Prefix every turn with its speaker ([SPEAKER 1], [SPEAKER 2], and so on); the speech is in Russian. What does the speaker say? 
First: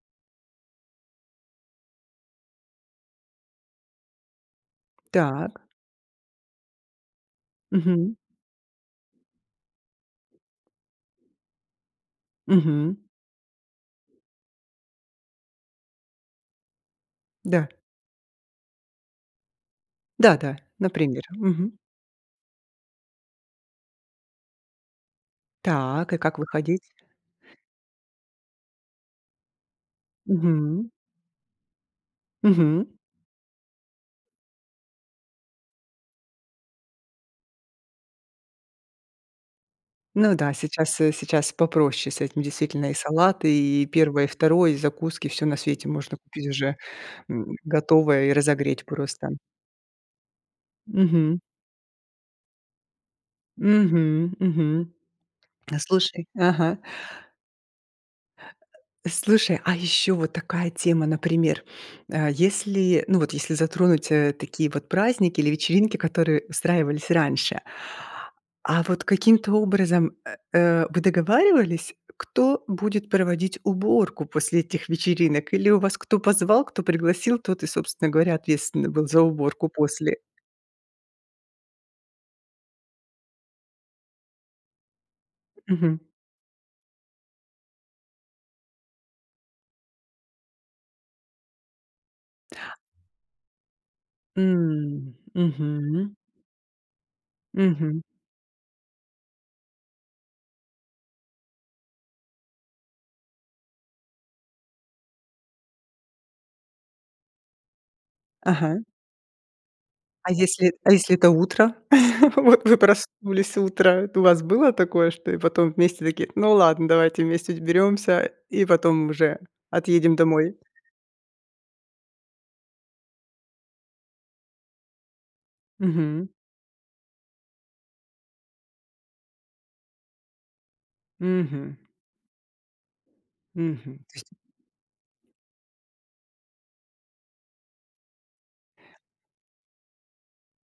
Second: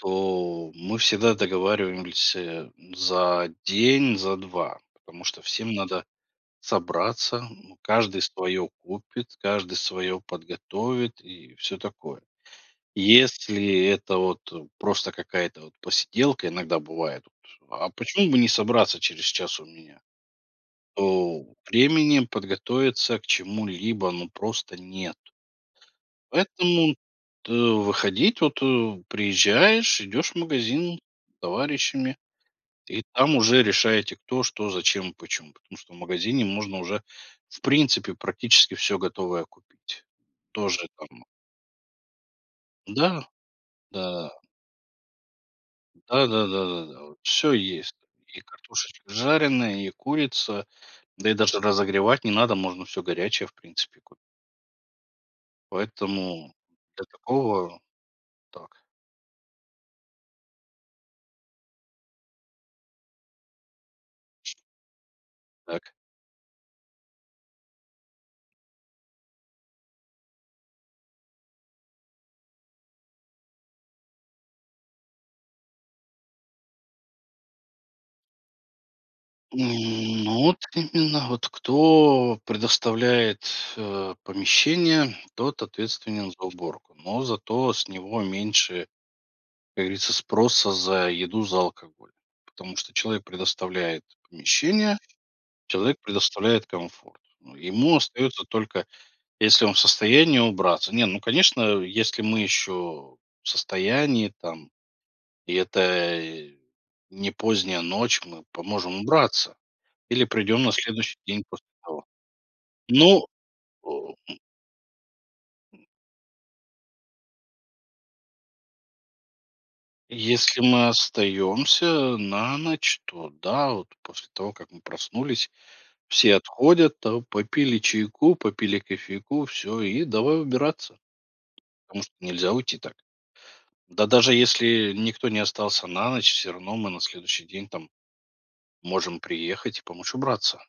[SPEAKER 1] То, мы всегда договариваемся за день, за 2, потому что
[SPEAKER 2] Так.
[SPEAKER 1] всем надо собраться. Ну,
[SPEAKER 2] Мгм.
[SPEAKER 1] каждый свое купит, каждый свое подготовит и всё такое.
[SPEAKER 2] Мгм.
[SPEAKER 1] Если это вот просто какая-то вот посиделка, иногда бывает:
[SPEAKER 2] Да.
[SPEAKER 1] "А почему бы не собраться через час у меня?"
[SPEAKER 2] Да-да, например.
[SPEAKER 1] То
[SPEAKER 2] Мгм.
[SPEAKER 1] времени подготовиться к чему-либо, ну, просто нет.
[SPEAKER 2] Так. И как выходить?
[SPEAKER 1] Поэтому т выходить вот, э, приезжаешь, идешь в
[SPEAKER 2] Мгм.
[SPEAKER 1] магазин с товарищами,
[SPEAKER 2] Мгм.
[SPEAKER 1] и там уже решаете: кто, что, зачем, почему, потому что в магазине можно уже, в принципе, практически всё готовое купить.
[SPEAKER 2] Ну да,
[SPEAKER 1] Тоже
[SPEAKER 2] сейчас, э,
[SPEAKER 1] там
[SPEAKER 2] сейчас попроще с этим, действительно. И
[SPEAKER 1] Да,
[SPEAKER 2] салаты, и первое, и
[SPEAKER 1] да.
[SPEAKER 2] второе, и закуски- всё на свете можно купить
[SPEAKER 1] Да-да-да,
[SPEAKER 2] уже,
[SPEAKER 1] да-да, вот всё
[SPEAKER 2] м,
[SPEAKER 1] есть:
[SPEAKER 2] готовое и
[SPEAKER 1] и
[SPEAKER 2] разогреть
[SPEAKER 1] картошечка
[SPEAKER 2] просто.
[SPEAKER 1] жареная, и курица, да и
[SPEAKER 2] Мгм.
[SPEAKER 1] даже разогревать не надо, можно всё горячее, в принципе, ку
[SPEAKER 2] Мгм, мгм. А слушай,
[SPEAKER 1] Поэтому
[SPEAKER 2] ага
[SPEAKER 1] для такого так.
[SPEAKER 2] Слушай, а ещё вот такая тема, например: э, если, ну вот если затронуть, э, такие вот праздники или
[SPEAKER 1] Так.
[SPEAKER 2] вечеринки, которые устраивались раньше а вот каким-то образом, э, э, вы договаривались кто будет проводить уборку после этих вечеринок или у вас кто позвал, кто пригласил, тот и, собственно говоря, ответственный был за уборку после?
[SPEAKER 1] М, ну, вот к именно вот кто предоставляет, э, помещение, тот
[SPEAKER 2] Мгм.
[SPEAKER 1] ответственен за уборку. Но зато с него меньше, как говорится, спроса за еду, за алкоголь, потому что человек предоставляет помещение,
[SPEAKER 2] М,
[SPEAKER 1] человек
[SPEAKER 2] мгм.
[SPEAKER 1] предоставляет комфорт. Ну, ему
[SPEAKER 2] Мгм.
[SPEAKER 1] остается только, если он в состоянии, убраться. Не, ну, конечно, если мы еще в состоянии там и это не поздняя ночь- мы
[SPEAKER 2] Ага.
[SPEAKER 1] поможем убраться или
[SPEAKER 2] А
[SPEAKER 1] придем на
[SPEAKER 2] если а если
[SPEAKER 1] следующий
[SPEAKER 2] это
[SPEAKER 1] день после
[SPEAKER 2] утро?
[SPEAKER 1] того.
[SPEAKER 2] Вот вы
[SPEAKER 1] Ну,
[SPEAKER 2] проснулись,
[SPEAKER 1] э,
[SPEAKER 2] утро, т У
[SPEAKER 1] м
[SPEAKER 2] вас было такое, что и потом вместе такие: "Ну ладно, давайте вместе ть уберёмся и потом уже отъедем домой".
[SPEAKER 1] Если мы остаемся на ночь, то да. Вот после того как мы проснулись,
[SPEAKER 2] Мгм.
[SPEAKER 1] все отходят там, попили чайку, попили кофейку- всё, и давай убираться,
[SPEAKER 2] Мгм.
[SPEAKER 1] потому что нельзя уйти так.
[SPEAKER 2] Мгм,
[SPEAKER 1] Да
[SPEAKER 2] то
[SPEAKER 1] даже
[SPEAKER 2] есть
[SPEAKER 1] если никто не остался на ночь, всё равно мы на следующий день там можем приехать и помочь убраться.